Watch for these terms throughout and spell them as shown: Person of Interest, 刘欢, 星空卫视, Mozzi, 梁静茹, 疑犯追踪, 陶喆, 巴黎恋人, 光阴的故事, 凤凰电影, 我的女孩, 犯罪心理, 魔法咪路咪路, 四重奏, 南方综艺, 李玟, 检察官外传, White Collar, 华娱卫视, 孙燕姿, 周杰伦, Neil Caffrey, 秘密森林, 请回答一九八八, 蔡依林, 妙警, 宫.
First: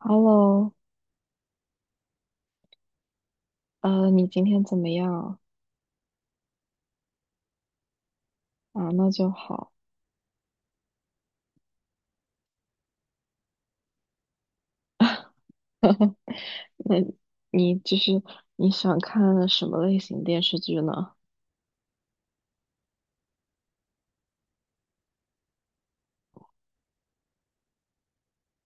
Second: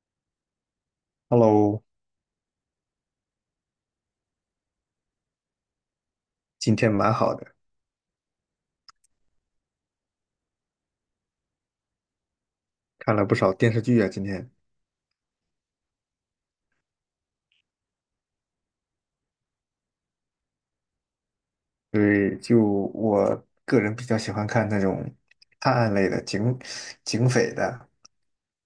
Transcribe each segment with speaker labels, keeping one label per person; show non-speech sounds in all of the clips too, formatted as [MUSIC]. Speaker 1: Hello，
Speaker 2: Hello,
Speaker 1: 你今天怎么样
Speaker 2: 今天蛮好的，
Speaker 1: 啊？那就好。
Speaker 2: 看了不少电视剧啊。今天，
Speaker 1: 那你就是你想看什么类型电视剧呢？
Speaker 2: 对，我个人比较喜欢看那种探案类的、警匪的，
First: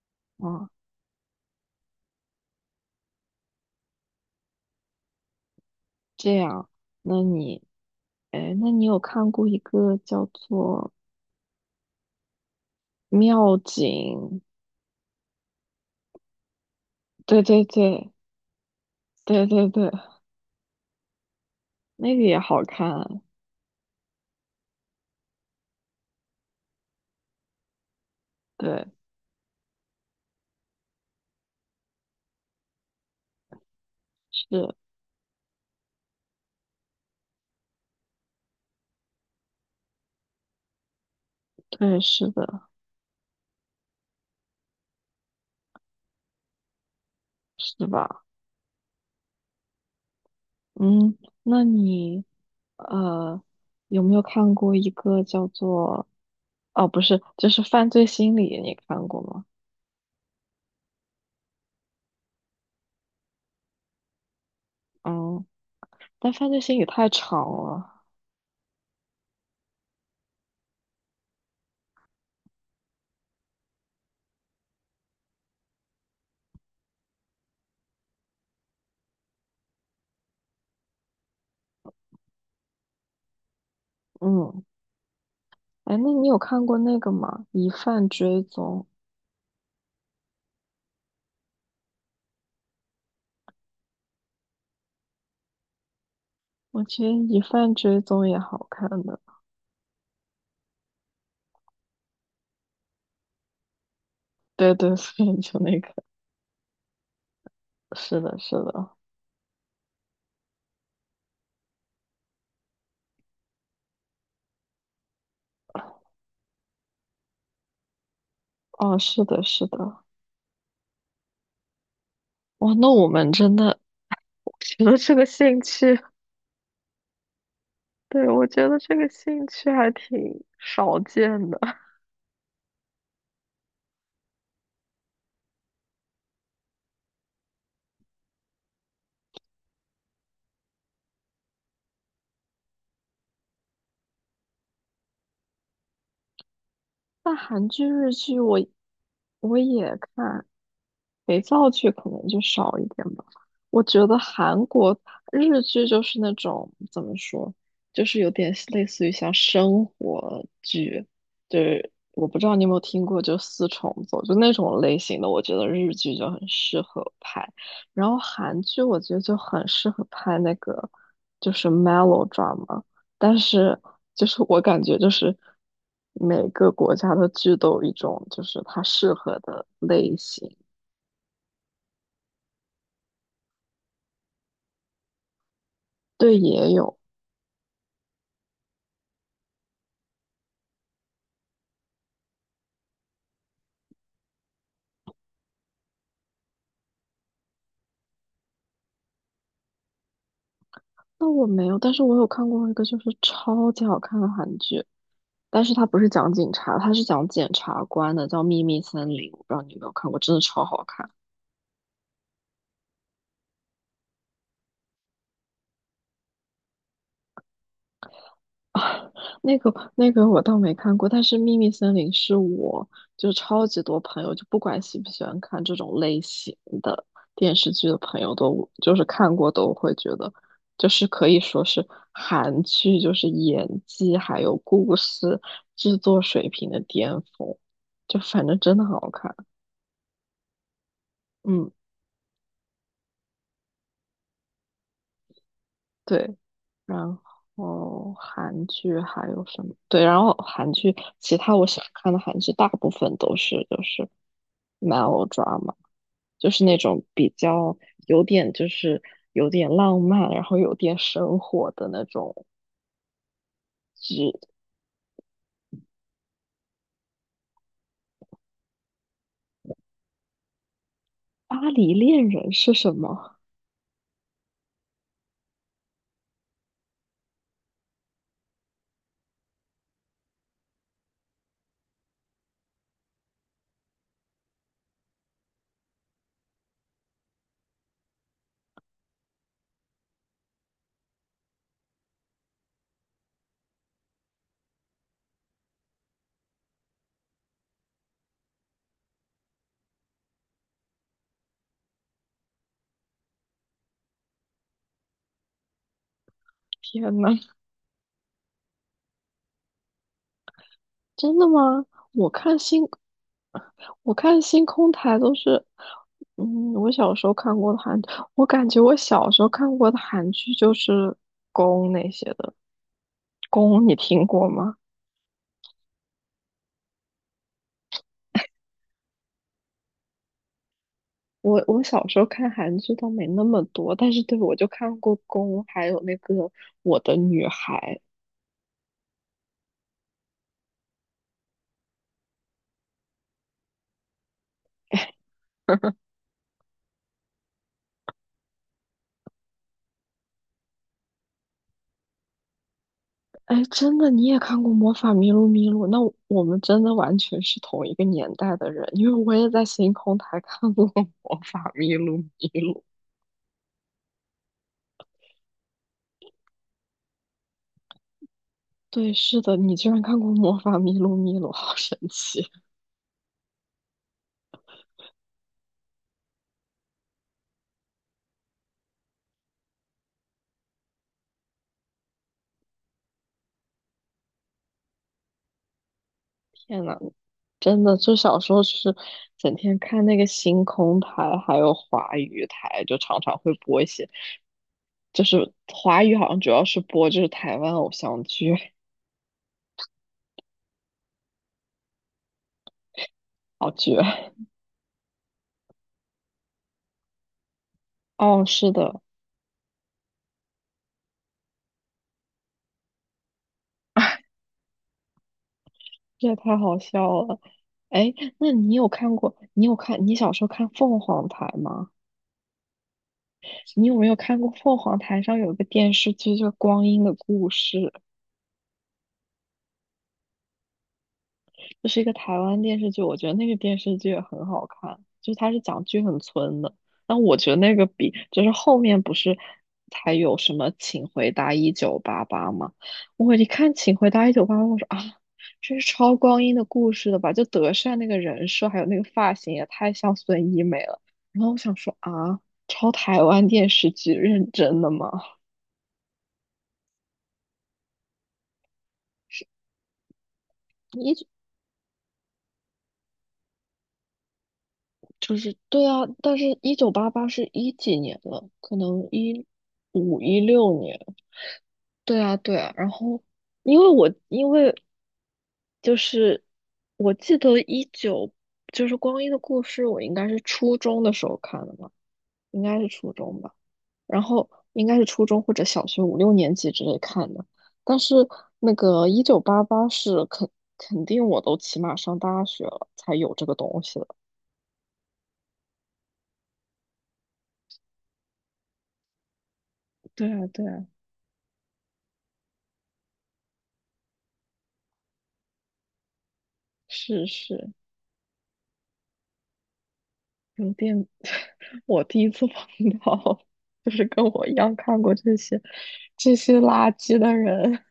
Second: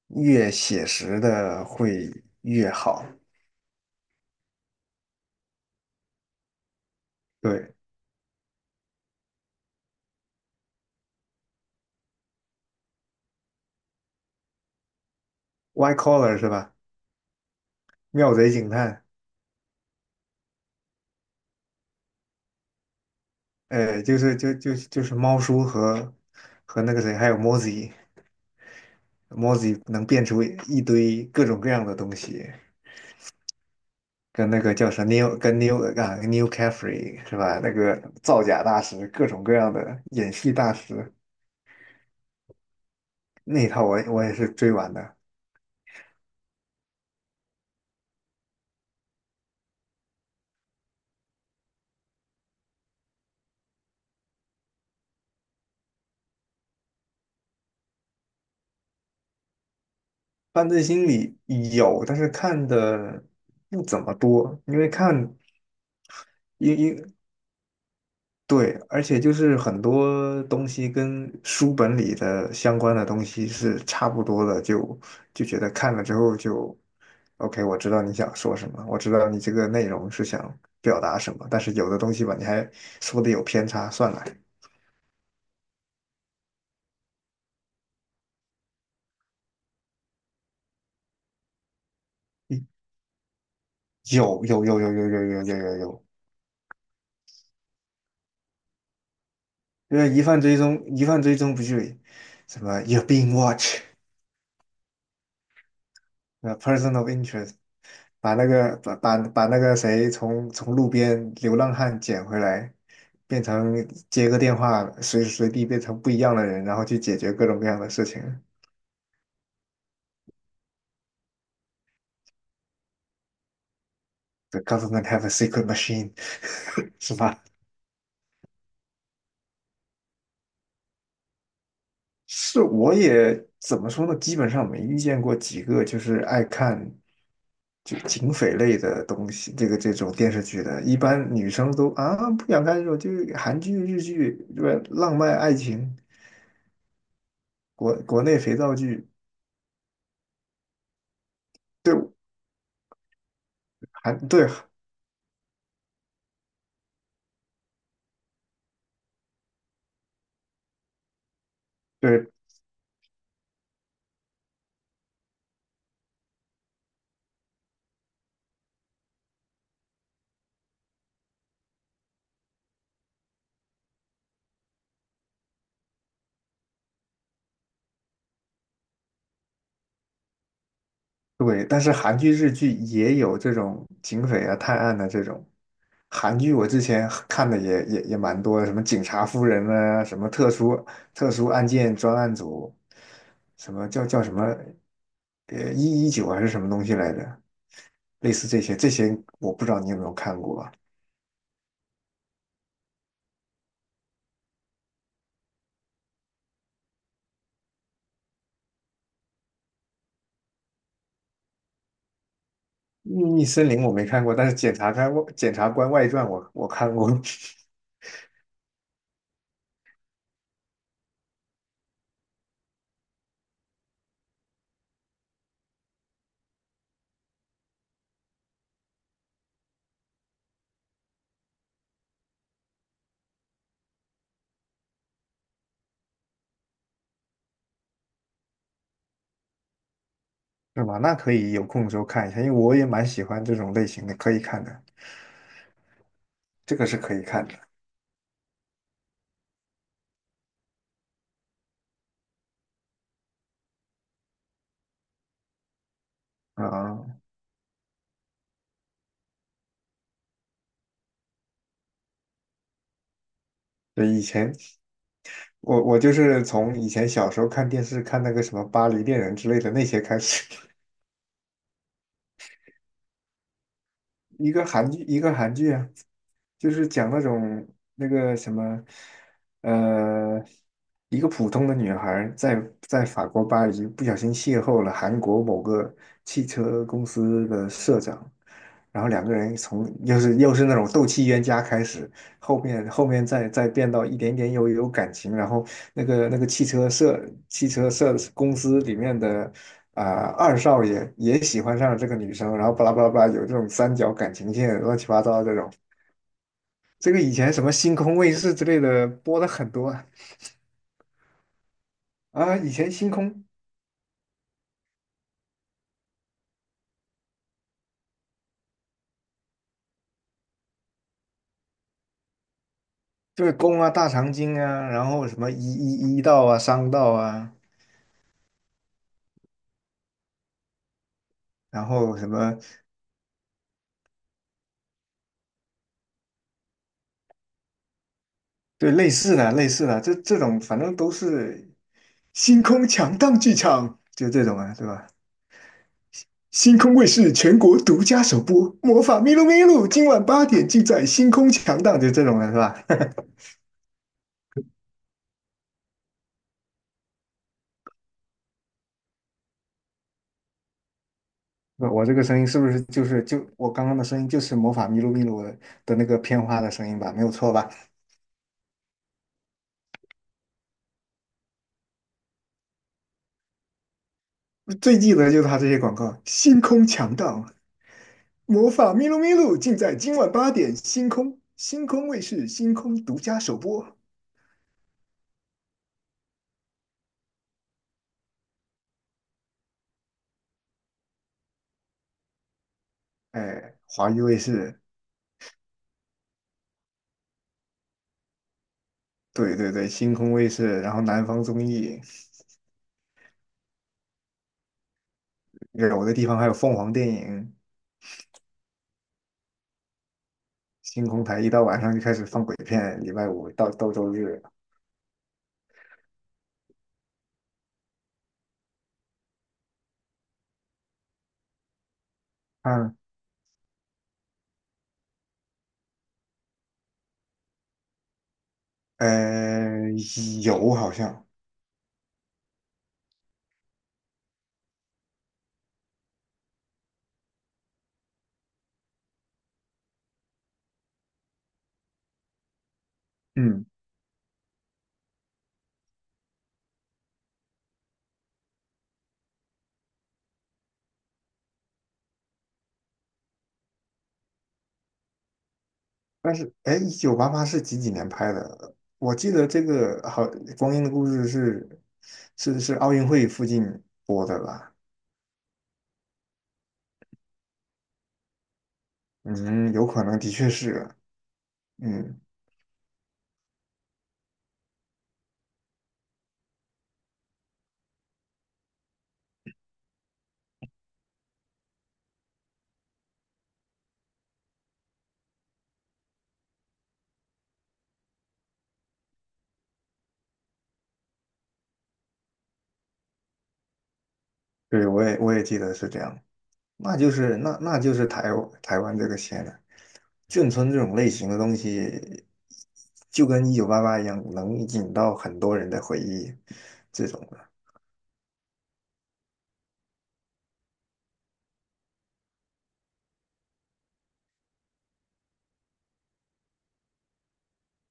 Speaker 2: 越
Speaker 1: 啊，
Speaker 2: 写实的会越好。
Speaker 1: 这样，那你，
Speaker 2: 对
Speaker 1: 哎，那你有看过一个叫做《妙警》？
Speaker 2: ，White Collar 是吧？
Speaker 1: 对对对
Speaker 2: 妙贼警探，
Speaker 1: 对对对，那个也好看。
Speaker 2: 就是猫叔和和那个谁，还有 m o z z i
Speaker 1: 对，
Speaker 2: Mozzi 能变出一堆各种各样的东西，跟那
Speaker 1: 是，
Speaker 2: 个叫啥 Neil, 跟 Neil 啊 n e i Caffrey 是吧？那个造假大师，各种各样的演戏大师
Speaker 1: 对，是的，
Speaker 2: 那一套我也是追完的。
Speaker 1: 是吧？嗯，那你呃有没有看过一个叫做哦，不是，就是《犯罪心理》，你看过吗？
Speaker 2: 犯罪心理有，但是看的不怎么多，因为看
Speaker 1: 嗯，但犯罪
Speaker 2: 因
Speaker 1: 心理太
Speaker 2: 因
Speaker 1: 长了。
Speaker 2: 对，而且就是很多东西跟书本里的相关的东西是差不多的，就觉得看了之后就，OK,我知道你想说什么，我知道你这个内容是想表达什么，但是有的东西吧，你还说的有偏差，算了，
Speaker 1: 嗯，哎，那你有看过那个吗？《疑犯追踪》，
Speaker 2: 嗯，有有有有有有有有有有，
Speaker 1: 我觉得《疑犯追踪》也好看的。
Speaker 2: 因为疑犯追踪不就什么 You're being watched。
Speaker 1: 对对，[LAUGHS] 所以就那个，
Speaker 2: 呃，Person of Interest,
Speaker 1: 是
Speaker 2: 把
Speaker 1: 的，
Speaker 2: 那
Speaker 1: 是
Speaker 2: 个
Speaker 1: 的，
Speaker 2: 把把把那个谁从从路边流浪汉捡回来，变成接个电话，随时随地变成不一样的人，然后去解决各种各样的事情。
Speaker 1: 哦，是的，是的。哇，那我们真的，[LAUGHS] 我
Speaker 2: The
Speaker 1: 觉得
Speaker 2: government
Speaker 1: 这个
Speaker 2: have a
Speaker 1: 兴
Speaker 2: secret
Speaker 1: 趣，
Speaker 2: machine,[LAUGHS] 是吧？
Speaker 1: 对，我觉得这个兴趣还挺少见的。[LAUGHS]
Speaker 2: 是，我也怎么说呢？基本上没遇见过几个就是爱看就警匪类的东西，这种电视剧的，一般女生都啊不想看这种，就是韩剧、日剧，对吧？浪漫爱情。
Speaker 1: 那韩剧、日
Speaker 2: 国内
Speaker 1: 剧
Speaker 2: 肥
Speaker 1: 我
Speaker 2: 皂剧，
Speaker 1: 我也看，肥皂剧可
Speaker 2: 对，
Speaker 1: 能就少一点吧。我觉得
Speaker 2: 韩，对
Speaker 1: 韩国日剧就是那种怎么说，就是有点类似于像生活剧，就是我
Speaker 2: 对
Speaker 1: 不知道你有没有听过，就四重奏，就那种类型的，我觉得日剧就很适合拍。然后韩剧我觉得就很适合拍那个就是 melodrama，但是就是我感觉就是每个国家的剧都有一种就是它适合的类型。
Speaker 2: 对，但是韩剧、日剧也有这种警匪啊、探案的这种。
Speaker 1: 对，
Speaker 2: 韩剧我
Speaker 1: 也
Speaker 2: 之
Speaker 1: 有。
Speaker 2: 前看的也蛮多的，什么警察夫人啊，什么特殊案件专案组，什么叫叫什么呃，119还是什么东西来着？类似这些，这些我不知道你有没有看过啊？
Speaker 1: 那我没有，但是我有看过一个就是超级好看的韩剧，但是它不是讲警察，它是讲检察官的，叫《秘密森林》，我不知道你有没有看过，真的超好看。
Speaker 2: 《秘密森林》我没看过，但是检察官外传》我看过。[LAUGHS]
Speaker 1: [LAUGHS] 啊，那个我倒没看过，但是《秘密森林》是我就超级多朋友，就不管喜不喜欢看这种类型的电视剧的朋友都就是看过都会觉得，就是可以说是韩剧就是演技还有故事制作水平的巅峰，就反正真的很好看，
Speaker 2: 是吗？那可以有
Speaker 1: 嗯。
Speaker 2: 空的时候看一下，因为我也蛮喜欢这种类型的，可以看的，
Speaker 1: 对，
Speaker 2: 这个是可
Speaker 1: 然
Speaker 2: 以看的
Speaker 1: 后韩剧还有什么？对，然后韩剧其他我想看的韩剧大部分都是就是 melodrama，就是那种
Speaker 2: 啊。
Speaker 1: 比较有点就是有点浪漫，然后有点生活的那种
Speaker 2: 对，以
Speaker 1: 剧。
Speaker 2: 前我就是从以前小时候看电视看那个什么《巴黎恋人》之类的那些开始，
Speaker 1: 巴黎恋人是什么？
Speaker 2: 一个韩剧，一个韩剧啊，就是讲那种那个什么，呃，一个普通的女孩儿在法国巴黎不小心邂逅了韩国某个汽车公司的社长，然后两个人从又是那种斗气冤家开始，后面再变到一点点有感情，然后那个汽车社公司里面的啊、二少爷也喜欢上了这个女生，然后巴拉巴拉巴拉有这种三角感情线，乱七八糟的这种。
Speaker 1: 天
Speaker 2: 这个以
Speaker 1: 呐！
Speaker 2: 前什么星空卫视之类的播的很多啊，
Speaker 1: 真的吗？我
Speaker 2: 啊
Speaker 1: 看
Speaker 2: 以
Speaker 1: 星，
Speaker 2: 前星空，
Speaker 1: 我看星空台都是，嗯，我感觉我小时候看过的韩剧就是宫那些的。
Speaker 2: 就是宫
Speaker 1: 宫
Speaker 2: 啊、
Speaker 1: 你
Speaker 2: 大
Speaker 1: 听
Speaker 2: 长
Speaker 1: 过
Speaker 2: 今
Speaker 1: 吗？
Speaker 2: 啊，然后什么一道啊、商道啊，
Speaker 1: 我
Speaker 2: 然
Speaker 1: 小
Speaker 2: 后
Speaker 1: 时候
Speaker 2: 什
Speaker 1: 看
Speaker 2: 么
Speaker 1: 韩剧倒没那么多，但是对我就看过宫，还有那个我的女孩。
Speaker 2: 对，类似的这种，反正都是星空强档剧场，就这种啊，对吧？
Speaker 1: [LAUGHS]
Speaker 2: 星空卫视全国独家首播《魔法咪路咪路》，今晚八点尽在星空强档，就这种的是吧？
Speaker 1: 哎，真的，你也看过《魔法咪路咪路》？那我们真的完全是同一个年代的人，因为我也在星空台看过《魔法咪
Speaker 2: 我这
Speaker 1: 路
Speaker 2: 个声音是
Speaker 1: 咪
Speaker 2: 不
Speaker 1: 路》。
Speaker 2: 是就是我刚刚的声音就是魔法咪路咪路的的那个片花的声音吧？没有错吧？
Speaker 1: 对，是的，你居然看过《魔法咪路咪路》，好神奇！
Speaker 2: 我最记得就是他这些广告，星空强档，魔法咪路咪路尽在今晚八点，星空卫视星空独家首播。
Speaker 1: 天呐，真的，就小时候就是整天看那个星空台，还有华语台，就常常会
Speaker 2: 哎，
Speaker 1: 播一些，
Speaker 2: 华娱卫视，
Speaker 1: 就是华语好像主要是播就是台湾偶像剧，
Speaker 2: 对对对，星空卫视，然后南方综艺，
Speaker 1: 好绝！
Speaker 2: 有的地方还有凤凰电影，
Speaker 1: 哦，是的，
Speaker 2: 星空台一到晚上就开始放鬼片，礼拜五到周
Speaker 1: [LAUGHS]
Speaker 2: 日，
Speaker 1: 这也太好笑了。哎，那你有看过？你有看？你小时候看凤凰台吗？
Speaker 2: 嗯，
Speaker 1: 你有没有看过凤凰台上有一个电视剧叫《光阴的故事》？
Speaker 2: 呃，有好像。
Speaker 1: 这是一个台湾电视剧，我觉得那个电视剧也很好看，就是它是讲剧很村的，但我觉得那个比就是后面不是才有什么《请回答一九八八》吗？我一
Speaker 2: 嗯。
Speaker 1: 看《请回答一九八八》，我说啊，这是超光阴的故事的吧？就德善那个人设还有那个发型也太像孙一美了，然后我想说啊，超台湾电视剧认真的吗？
Speaker 2: 但是，哎，一九八八是几几年拍的？我记得这个好，《光阴的故事》
Speaker 1: 一。
Speaker 2: 是，是奥运会附近播的吧？
Speaker 1: 就是对啊，但是一九八八是一几年了？可能一
Speaker 2: 嗯，有可能
Speaker 1: 五
Speaker 2: 的
Speaker 1: 一
Speaker 2: 确
Speaker 1: 六
Speaker 2: 是，
Speaker 1: 年。对
Speaker 2: 嗯，
Speaker 1: 啊，对啊。然后，因为就是我记得就是《光阴的故事》，我应该是初中的时候看的嘛，应该是初中吧。然后应该是初中或者小学五六年级之类看的。但是那个一九八八是肯定我都起码上大学了才有这个东西了。
Speaker 2: 对，我也记得是这样。那就是台湾这个县了。
Speaker 1: 对啊，
Speaker 2: 眷
Speaker 1: 对
Speaker 2: 村这
Speaker 1: 啊，
Speaker 2: 种类型的东西，就跟一九八八一样，能引到很多人的回忆。这种。
Speaker 1: 是是。有点，[LAUGHS] 我第一次碰到，就是跟我一样看过这些垃圾的人。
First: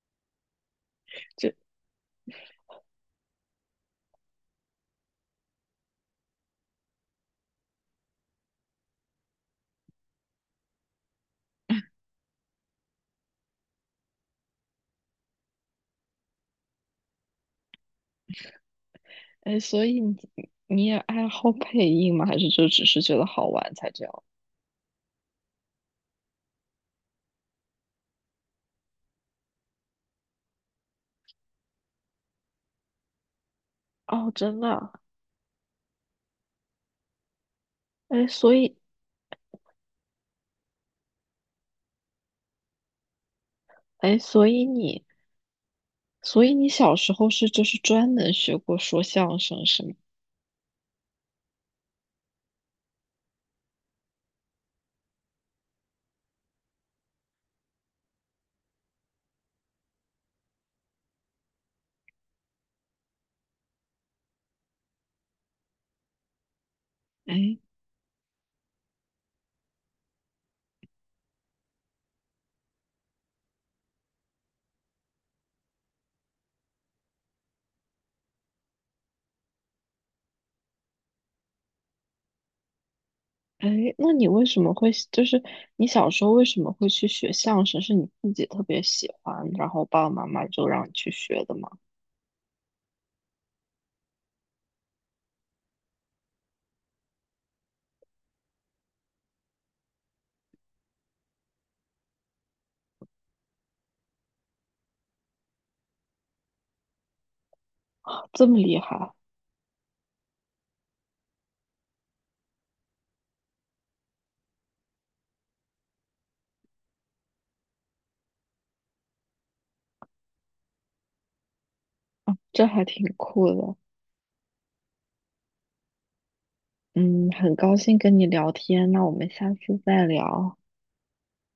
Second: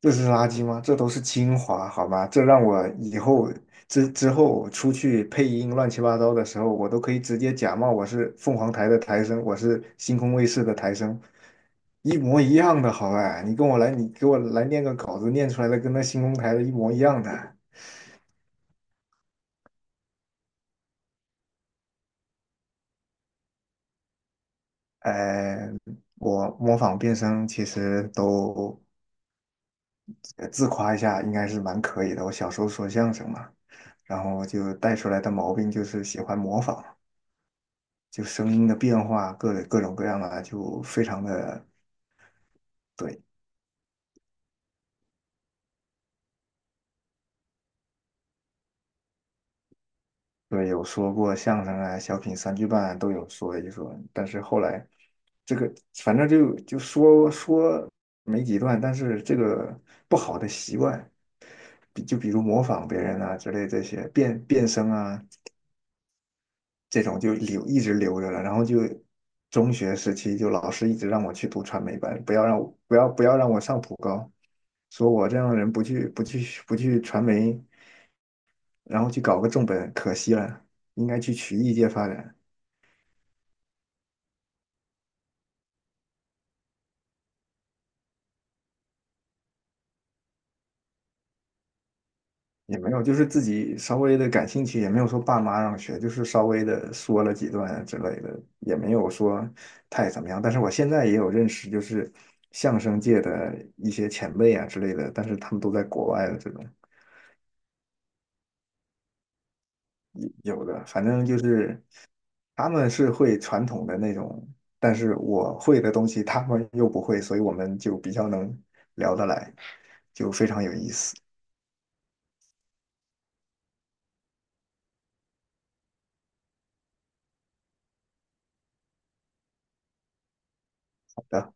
Speaker 2: 这是垃圾吗？这都是
Speaker 1: 就
Speaker 2: 精华，好吗？这让我以后之后出去配音乱七八糟的时候，我都可以直接假冒我是凤凰台的台声，我是星空卫视的台声，一模一样的，好吧？你跟我来，你给我来念个稿子，念出来的跟那星空台的一模一样的。
Speaker 1: 哎，所以你也爱好配音吗？还是就只是觉得好玩才这样？
Speaker 2: 呃，我模仿变声其实都，呃，自夸一下，应该是蛮可以的。我小时候说相声嘛，然
Speaker 1: 哦，
Speaker 2: 后
Speaker 1: 真的
Speaker 2: 就
Speaker 1: 啊，
Speaker 2: 带出来的毛病就是喜欢模仿。就
Speaker 1: 哎，
Speaker 2: 声音的变化，各种各样的，就非常的对，
Speaker 1: 哎，所以你小时候是就是专门学过说相声是吗？
Speaker 2: 对，有说过相声啊、小品、三句半啊都有说一说，但是后来这个反正就说说没几段，但是这个不好的习惯，就比如模仿别人啊之类这些变声啊这种就
Speaker 1: 哎
Speaker 2: 留一直留着了，然后就。中学时期就老师一直让我去读传媒班，不要让我不要让我上普高，说我这样的人不去传媒然后去搞个重本，可惜了，应该去曲艺界发展，
Speaker 1: 哎，那你为什么会就是你小时候为什么会去学相声？是你自己特别喜欢，然后爸爸妈妈就让你去学的吗？
Speaker 2: 也没有，就是自己稍微的感兴趣，也没有说爸妈让学，就是稍微的说了几段之类的，也没有说太怎么样。但是我现在也有认识，就是相声界的一些前辈啊之类的，但是他们都在国外的这种
Speaker 1: 这么厉害，
Speaker 2: 有，有的，反正就是他们是会传统的那种，但是我会的东西他们又不会，所以我们就比较能聊得来，就非常有意思。
Speaker 1: 这还挺酷的。嗯，很高兴跟你聊天，那我们下次再聊。
Speaker 2: 好的。